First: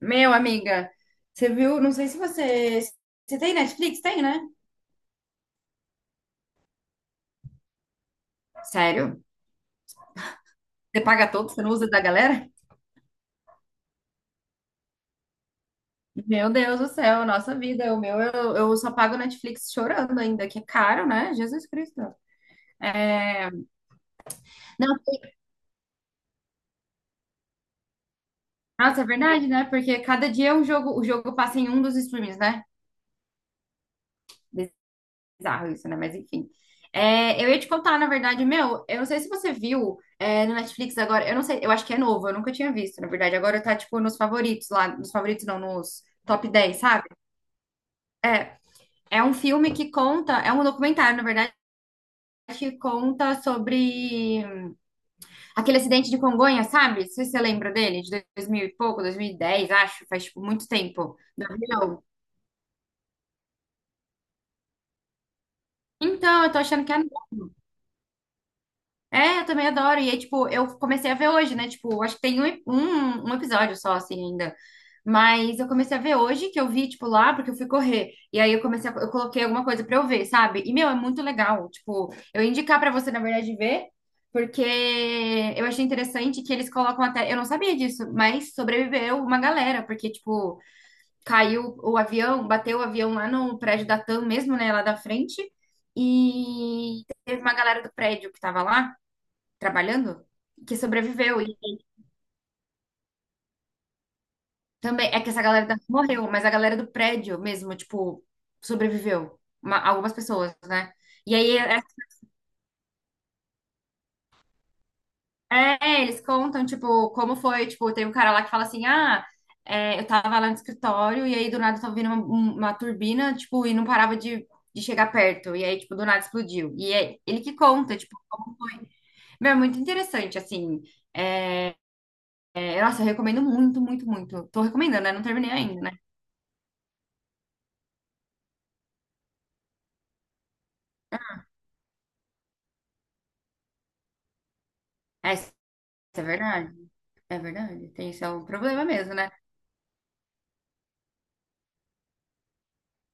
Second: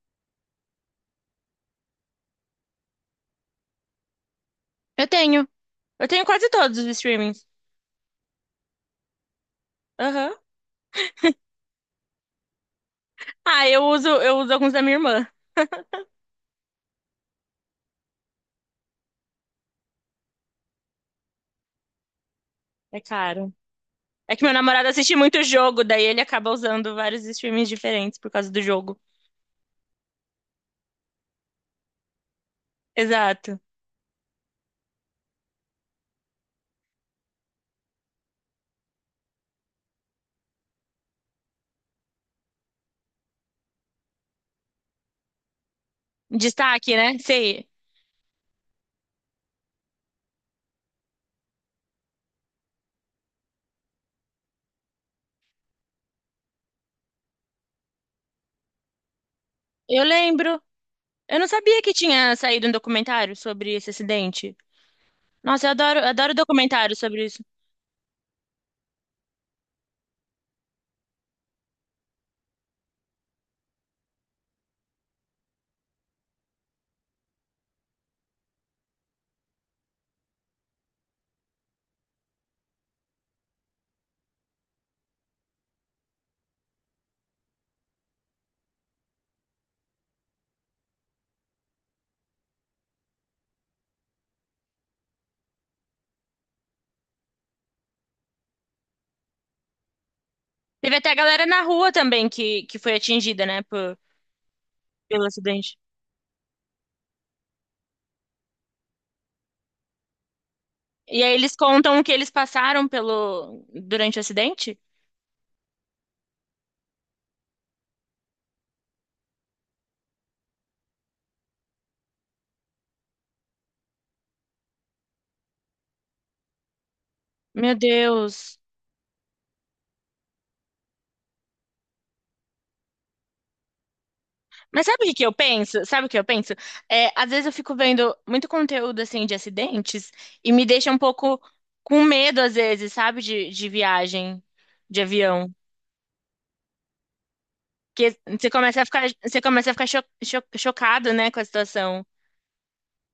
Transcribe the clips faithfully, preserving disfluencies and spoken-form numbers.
Meu, amiga, você viu? Não sei se você. Você tem Netflix? Tem, né? Eu tenho. Eu tenho quase todos os streamings. Sério? Aham. Você paga todo? Você não usa da galera? Ah, eu uso, eu uso alguns da minha irmã. Meu Deus do céu, nossa vida. O meu, eu, eu só pago Netflix chorando ainda, que é caro, né? Jesus Cristo. É É... caro. É que meu namorado Não, assiste muito jogo, daí ele acaba usando vários streamings diferentes por causa do jogo. nossa, é verdade, né? Porque cada dia o jogo, o jogo passa em um dos streams, né? Exato. Bizarro isso, né? Mas enfim. É, eu ia te contar, na verdade, meu, eu não sei se você viu é, no Netflix agora, eu não sei, eu acho que é novo, eu nunca tinha visto, na verdade. Agora tá, tipo, nos favoritos lá, nos favoritos não, nos top dez, Destaque, sabe? né? Sei. É, é um filme que conta, é um documentário, na verdade, que conta sobre aquele acidente de Congonhas, sabe? Não sei se você lembra dele, de dois mil e pouco, dois mil e dez Eu acho, faz, tipo, lembro. muito tempo, Eu do não sabia que avião. tinha saído um documentário sobre esse acidente. Nossa, eu adoro, eu adoro Então, eu tô achando que documentário é. sobre isso. É, eu também adoro. E aí, tipo, eu comecei a ver hoje, né? Tipo, acho que tem um, um, um episódio só, assim, ainda. Mas eu comecei a ver hoje, que eu vi, tipo, lá, porque eu fui correr. E aí eu comecei a, eu coloquei alguma coisa pra eu ver, sabe? E, meu, é muito legal. Tipo, eu ia indicar pra você, na verdade, ver, porque eu achei interessante que eles colocam até. Eu não sabia disso, mas sobreviveu uma galera, porque, tipo, caiu o avião, bateu o avião lá no prédio da TAM mesmo, né? Lá da frente. E teve uma galera do prédio que tava lá trabalhando, que Teve até a sobreviveu. galera E na rua também que, que foi atingida, né, por- também é pelo que essa galera acidente. da- morreu, mas a galera do prédio mesmo, tipo, sobreviveu. Uma- algumas pessoas, né? E aí E eles aí é, contam o que eles passaram pelo durante o acidente. é, é, eles contam, tipo, como foi, tipo, tem um cara lá que fala assim, ah, é, eu tava lá no escritório e aí do nada tava vindo uma, um- uma turbina, tipo, e não parava de, de chegar perto. E aí, tipo, do nada explodiu. E é ele que Meu conta, tipo, como Deus. foi. Meu, é muito interessante, assim. É, nossa, eu recomendo muito, muito, muito. Tô Mas recomendando, sabe o né? que Não que eu terminei ainda, penso? né? Sabe o que eu penso? É, às vezes eu fico vendo muito conteúdo assim de acidentes e me deixa um pouco com medo, às vezes, sabe, de, de viagem, de É avião. é verdade. É verdade. Tem Porque esse é o você começa problema a ficar, mesmo, né? você começa a ficar cho- cho- chocado, né, com a situação.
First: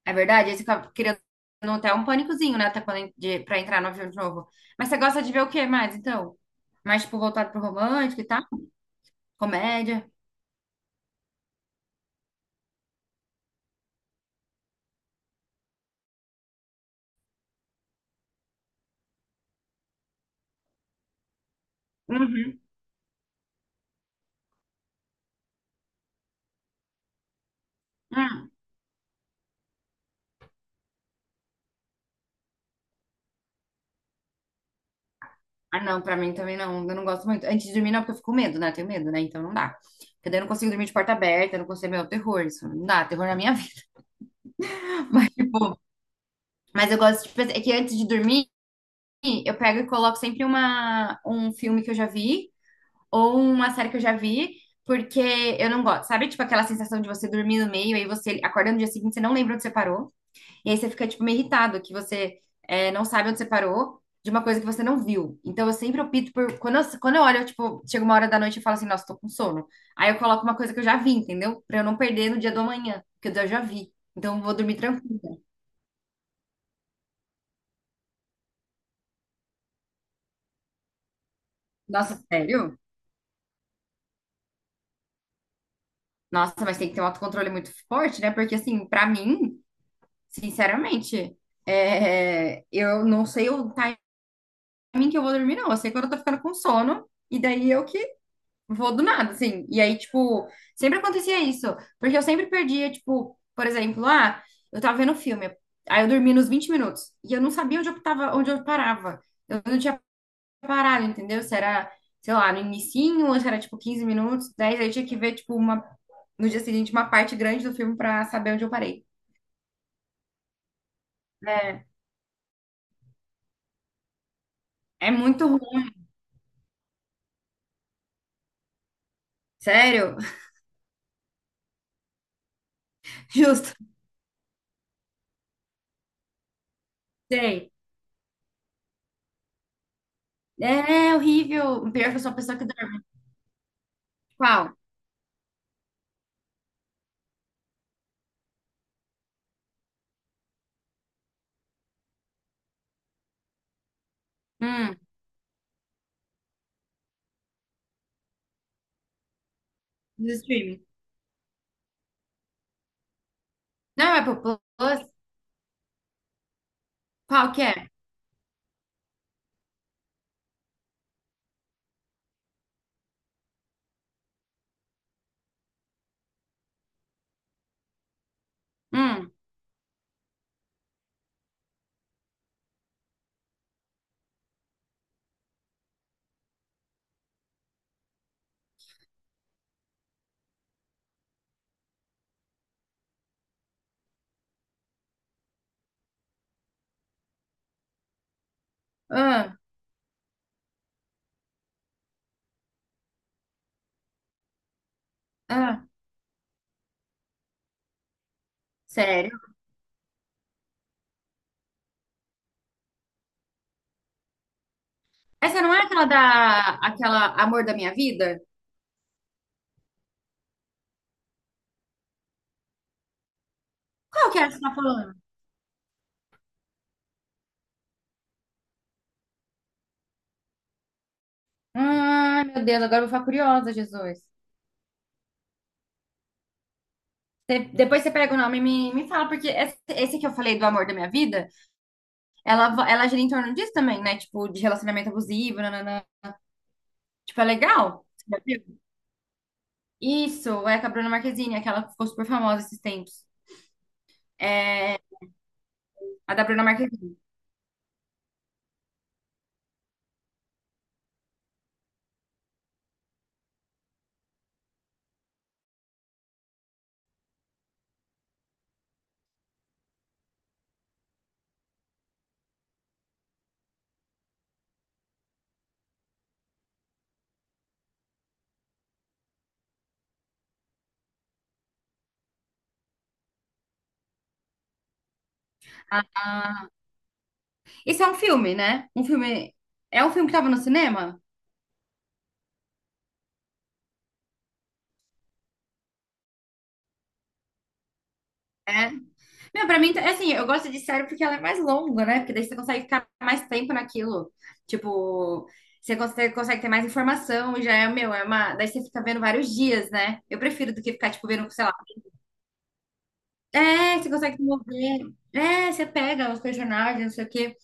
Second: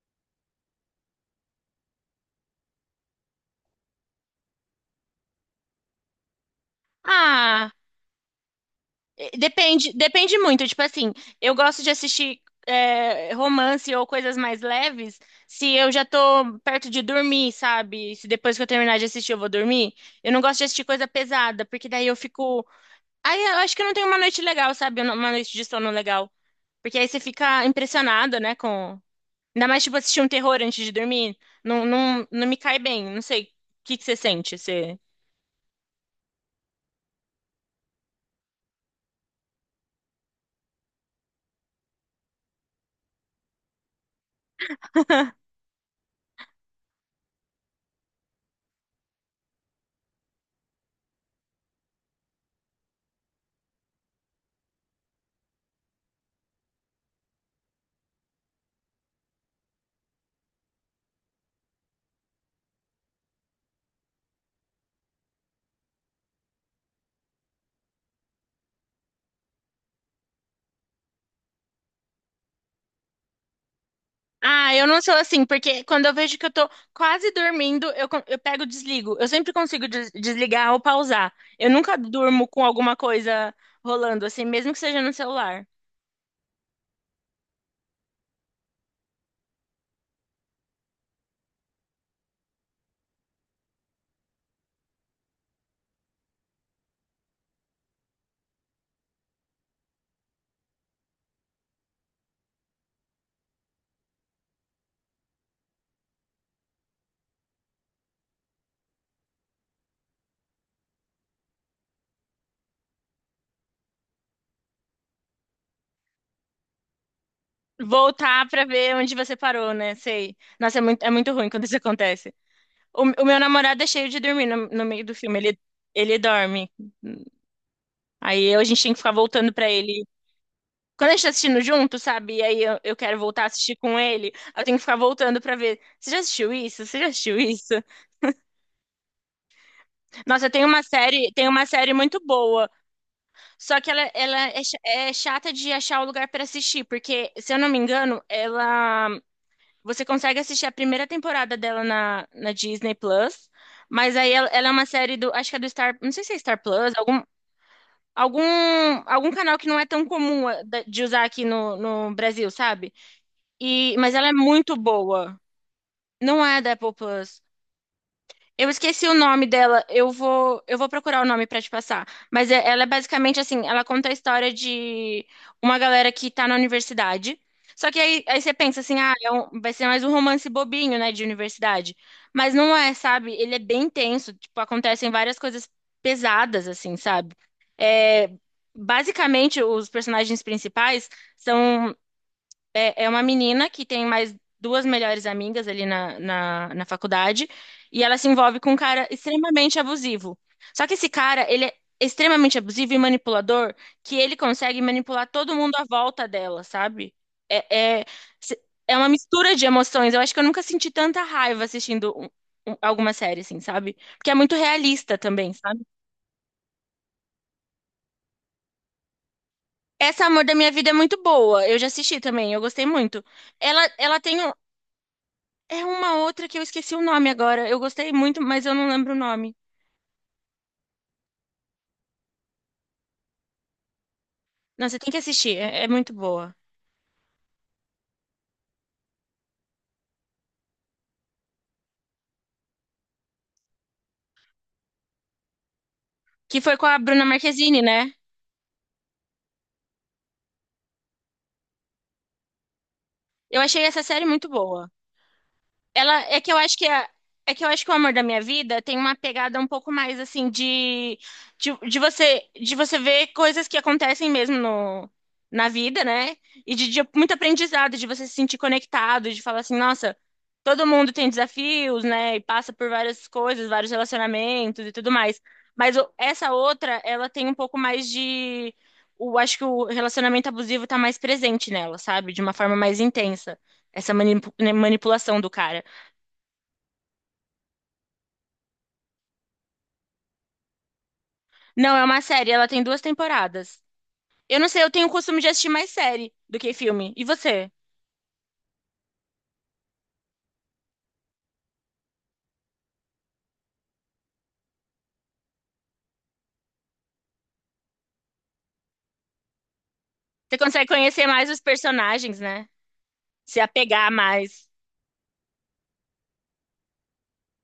É verdade, aí você fica criando até um pânicozinho, né? Até quando, en- de, pra entrar no avião de novo. Mas você gosta de ver o que mais, então? Mais, tipo, voltado pro Ah, romântico e tal? eh, depende, Comédia? depende muito. Tipo assim, eu gosto de assistir eh, romance ou coisas mais leves se eu já tô perto de dormir, sabe? Se depois que eu terminar de assistir eu vou dormir. Eu não gosto de assistir coisa pesada, porque daí eu Uhum. fico. Aí eu acho que eu não tenho uma noite legal, sabe? Uma noite de sono legal. Porque aí você fica impressionado, Hum. né? Com... Ainda mais, tipo, assistir um terror antes de dormir. Não, não, não me cai bem. Não sei. O que que você sente? Você... Ah, não, pra mim também não. Eu não gosto muito. Antes de dormir, não, porque eu fico com medo, né? Tenho medo, né? Então não dá. Porque daí eu não consigo dormir de porta aberta, eu não consigo, meu, terror, isso não dá, terror na minha vida. Mas, tipo, mas eu gosto de pensar, é que antes de dormir, eu pego e coloco sempre uma, um filme que eu já vi, ou uma série que eu já vi, porque eu não gosto. Sabe, tipo, aquela sensação de você dormir no meio, aí você acorda no dia seguinte, você não lembra onde você parou, e aí você fica, tipo, meio irritado, que você é, não sabe onde você parou de uma coisa que você não viu. Então, eu sempre opto por... Quando eu, quando eu olho, eu, tipo, chega uma hora da noite e falo assim, nossa, tô com sono. Aí eu coloco uma coisa que eu já vi, entendeu? Pra eu não perder no dia do amanhã, porque eu já vi. Então, eu vou Ah, dormir eu não sou tranquila. assim, porque quando eu vejo que eu tô quase dormindo, eu, con- eu pego e desligo. Eu sempre consigo des- desligar ou pausar. Eu nunca Nossa, durmo com sério? alguma coisa rolando, assim, mesmo que seja no celular. Nossa, mas tem que ter um autocontrole muito forte, né? Porque, assim, pra mim... Sinceramente, é, eu não sei o timing que eu vou dormir, não. Eu sei quando eu tô ficando com sono, e daí eu que vou do nada, assim. E aí, tipo, sempre acontecia isso, porque eu sempre perdia, tipo, por exemplo, ah, eu tava vendo um filme, aí eu dormi nos vinte minutos, e eu não sabia onde eu tava, onde eu parava. Eu não tinha parado, entendeu? Se era, sei lá, no inicinho, ou se era, tipo, quinze minutos, dez aí eu tinha que ver, tipo, uma, no dia seguinte, uma parte grande do filme pra Voltar saber onde pra eu ver parei. onde você parou, né? Sei. Nossa, é muito, é muito ruim quando isso É, acontece. O, o meu namorado é cheio de dormir no, no meio é do filme. muito Ele, ruim. ele dorme. Aí eu- a gente tem que ficar voltando pra ele. Sério, Quando a gente tá assistindo junto, sabe? E aí eu, eu quero voltar a justo. assistir com ele. Eu tenho que ficar voltando pra ver. Você já assistiu isso? Você já assistiu Sei. isso? Nossa, tem uma É é série, tem uma horrível. O série pior é que muito eu sou uma pessoa que boa. dorme. Só que ela, ela é, Qual? cha- é chata de achar o lugar pra assistir. Porque, se eu não me engano, ela. Você consegue assistir a primeira temporada dela na, na Disney Plus. Mas aí ela, ela é uma Hum, série do. Acho que é do Star. Não sei se é Star Plus, algum, algum, algum canal que não é tão do comum eh, streaming. da- de usar aqui no, no Brasil, sabe? E, Não mas é ela é Apple muito Plus? boa. Não é da Apple Plus. Qual que é? Eu esqueci o nome dela. Eu vou, eu vou procurar o nome pra te passar. Mas é- ela é basicamente assim, ela conta a história de uma galera que tá na universidade. Só que aí, aí você pensa assim, ah, é Hum, um- vai ser mais um romance bobinho, né, de universidade. Mas não é, sabe? Ele é bem tenso, tipo, acontecem várias coisas pesadas, assim, sabe? É, basicamente, os personagens principais são é, é uma menina que tem mais duas melhores amigas ali na, na, na faculdade, e ela se envolve com um cara ah, extremamente abusivo. Só que esse cara, ele é extremamente abusivo e manipulador, que ele consegue manipular todo mundo à ah. volta dela, sabe? É, é, se- É uma Sério? mistura de emoções. Eu acho que eu nunca senti tanta raiva assistindo um- um- alguma série, assim, sabe? Porque é muito realista também, Essa não é sabe? aquela da... Aquela Amor da Minha Vida? Essa Amor da Minha Vida é muito boa. Eu já assisti também, eu gostei muito. Ela, ela Qual tem que é um- essa que você tá falando? é uma outra que eu esqueci o nome agora. Eu gostei muito, mas eu não lembro o nome. Ai, meu Deus, agora eu vou ficar curiosa, Jesus. Não, você tem que assistir, é, é muito boa. Você- depois você pega o nome e me, me fala, porque esse, esse que eu falei do Amor da Minha Vida, ela, va- ela gira em torno disso também, né? Tipo, de relacionamento abusivo, nananã. Que foi com a Bruna Tipo, é Marquezine, legal. né? Isso, é com a Bruna Marquezine, aquela que ficou super famosa esses tempos. Eu achei essa série muito boa. É, Ela a é da que eu Bruna acho que a- Marquezine. É que eu acho que o Amor da Minha Vida tem uma pegada um pouco mais assim de de, de você de você ver coisas que acontecem mesmo no na vida, né? E de, de muito aprendizado, de você se sentir conectado, de falar assim, nossa, todo mundo tem desafios, né? E passa por várias coisas, vários relacionamentos e tudo mais. Mas o- essa outra, ela tem um pouco mais de o acho que o relacionamento abusivo tá mais presente nela, sabe? De uma forma mais intensa essa manipu- né, manipulação do cara. Ah, ah. Esse é um filme, né? Um filme. É um filme que tava no cinema? Não, é uma série, ela tem duas temporadas. Eu não sei, eu tenho o costume de assistir mais série do que filme. E você? É. Meu, pra mim, é assim, eu gosto de série porque ela é mais longa, né? Porque daí você consegue ficar mais tempo naquilo. Tipo, você consegue, consegue ter mais informação e já é, meu, é uma. Daí você fica vendo vários dias, né? Eu Você prefiro do consegue que ficar, tipo, conhecer vendo, mais os sei lá. personagens, né? Se É, você apegar consegue se mais. mover. É, você pega os personagens, não sei o quê.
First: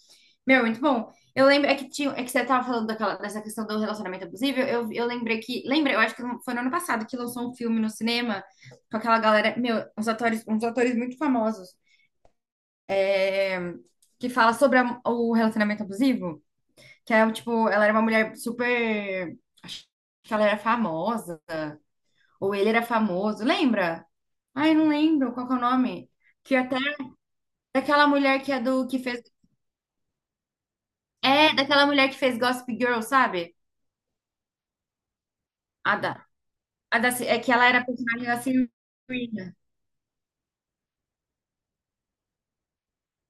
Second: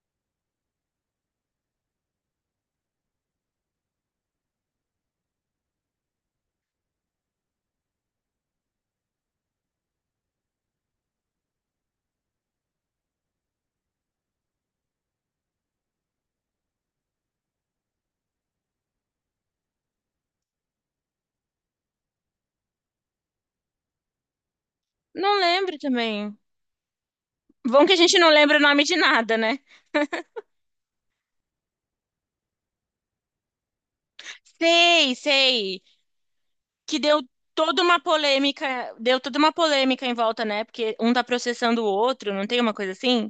Meu, muito bom. Eu lembro, é que tinha, é que você tava falando daquela, dessa questão do relacionamento abusivo, eu, eu lembrei que, lembra, eu acho que foi no ano passado que lançou um filme no cinema com aquela galera, meu, uns atores, uns atores muito famosos, é, que fala sobre a- o relacionamento abusivo, que é, tipo, ela era uma mulher super, acho que ela era famosa, ou ele era famoso, lembra? Ai, não lembro Não qual que é o lembro nome. também. Que até, Bom que a daquela gente não mulher que lembra é o nome do, de que fez, nada, né? é, daquela mulher que fez Gossip Girl, sabe? Sei, sei. A da. Que A da, deu Ci- é que ela era toda a uma personagem da polêmica, deu toda uma Serena. polêmica em volta, né? Porque um tá processando o outro, não tem uma coisa assim?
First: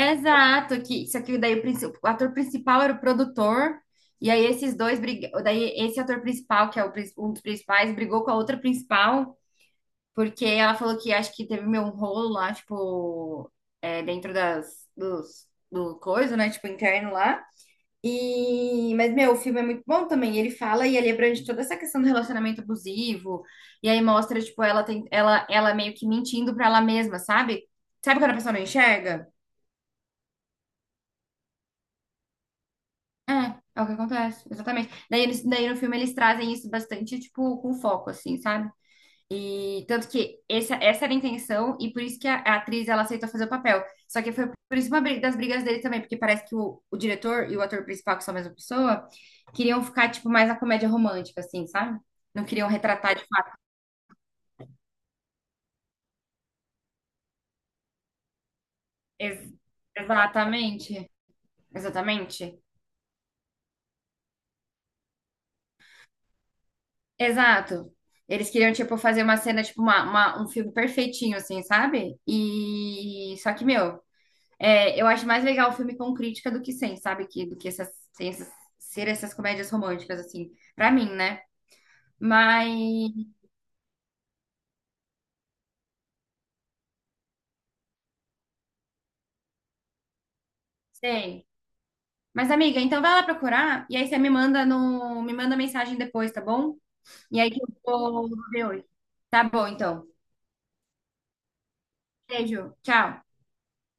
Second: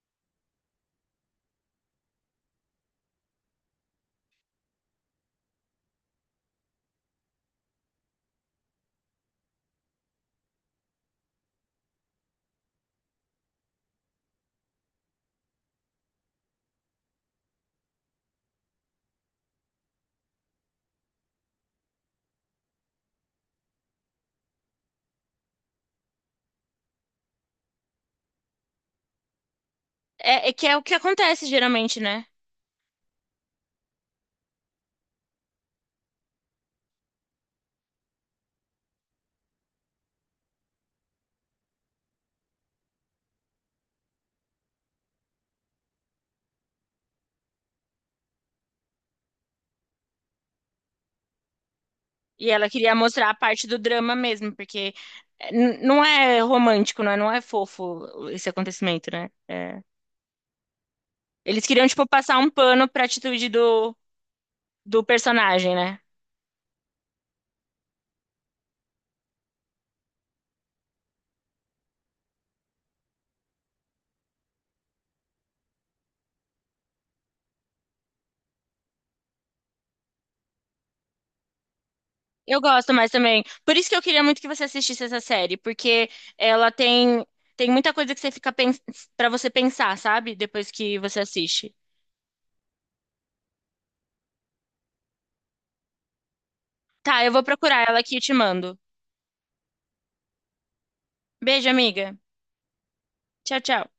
Exato, que só que daí o, princi- o ator principal era o produtor, e aí esses dois briga- daí esse ator principal, que é o prin- um dos principais, brigou com a outra principal, porque ela falou que acho que teve meio um rolo lá, tipo, é, dentro das dos, do coisa, né? Tipo, interno lá. E, mas, meu, o filme é muito bom também. Ele fala e ele abrange toda essa questão do relacionamento abusivo. E aí mostra, tipo, ela tem, ela, ela meio que mentindo pra ela mesma, sabe? Sabe quando a pessoa não enxerga? É, é que é o que acontece geralmente, né? É, é o que acontece, exatamente. Daí, eles, daí no filme eles trazem isso bastante, tipo, com foco, assim, sabe? E tanto que essa, essa era a intenção, e por isso que a, a atriz ela aceitou fazer o papel. Só que foi por isso uma briga- das brigas dele também, porque parece que o, o diretor e o ator principal, que são a mesma pessoa, queriam ficar, tipo, mais na comédia romântica, assim, sabe? Não E queriam ela queria retratar de mostrar a fato. parte do drama mesmo, porque eh, n- não é romântico, não é, não é fofo esse acontecimento, né? Ex- É. exatamente. Eles queriam, tipo, passar um Exatamente. pano pra atitude do, do personagem, né? Exato. Eles queriam, tipo, fazer uma cena, tipo, uma, uma- um filme perfeitinho, assim, sabe? E só que, meu. É, eu acho mais legal o filme com crítica do que sem, sabe? Que, do que essas, sem essas- ser essas comédias românticas, assim, pra mim, né? Eu Mas, gosto mais também. Por isso que eu queria muito que você assistisse essa série, porque ela tem, tem muita coisa que você fica pens pra você pensar, sabe? Depois que você sei. assiste. Mas, amiga, então vai lá procurar e aí você me manda no, me manda mensagem depois, tá bom? Tá, eu E vou aí que eu procurar ela aqui e vou te ver mando. hoje. Tá bom, então. Beijo, amiga. Beijo, tchau. Tchau, tchau.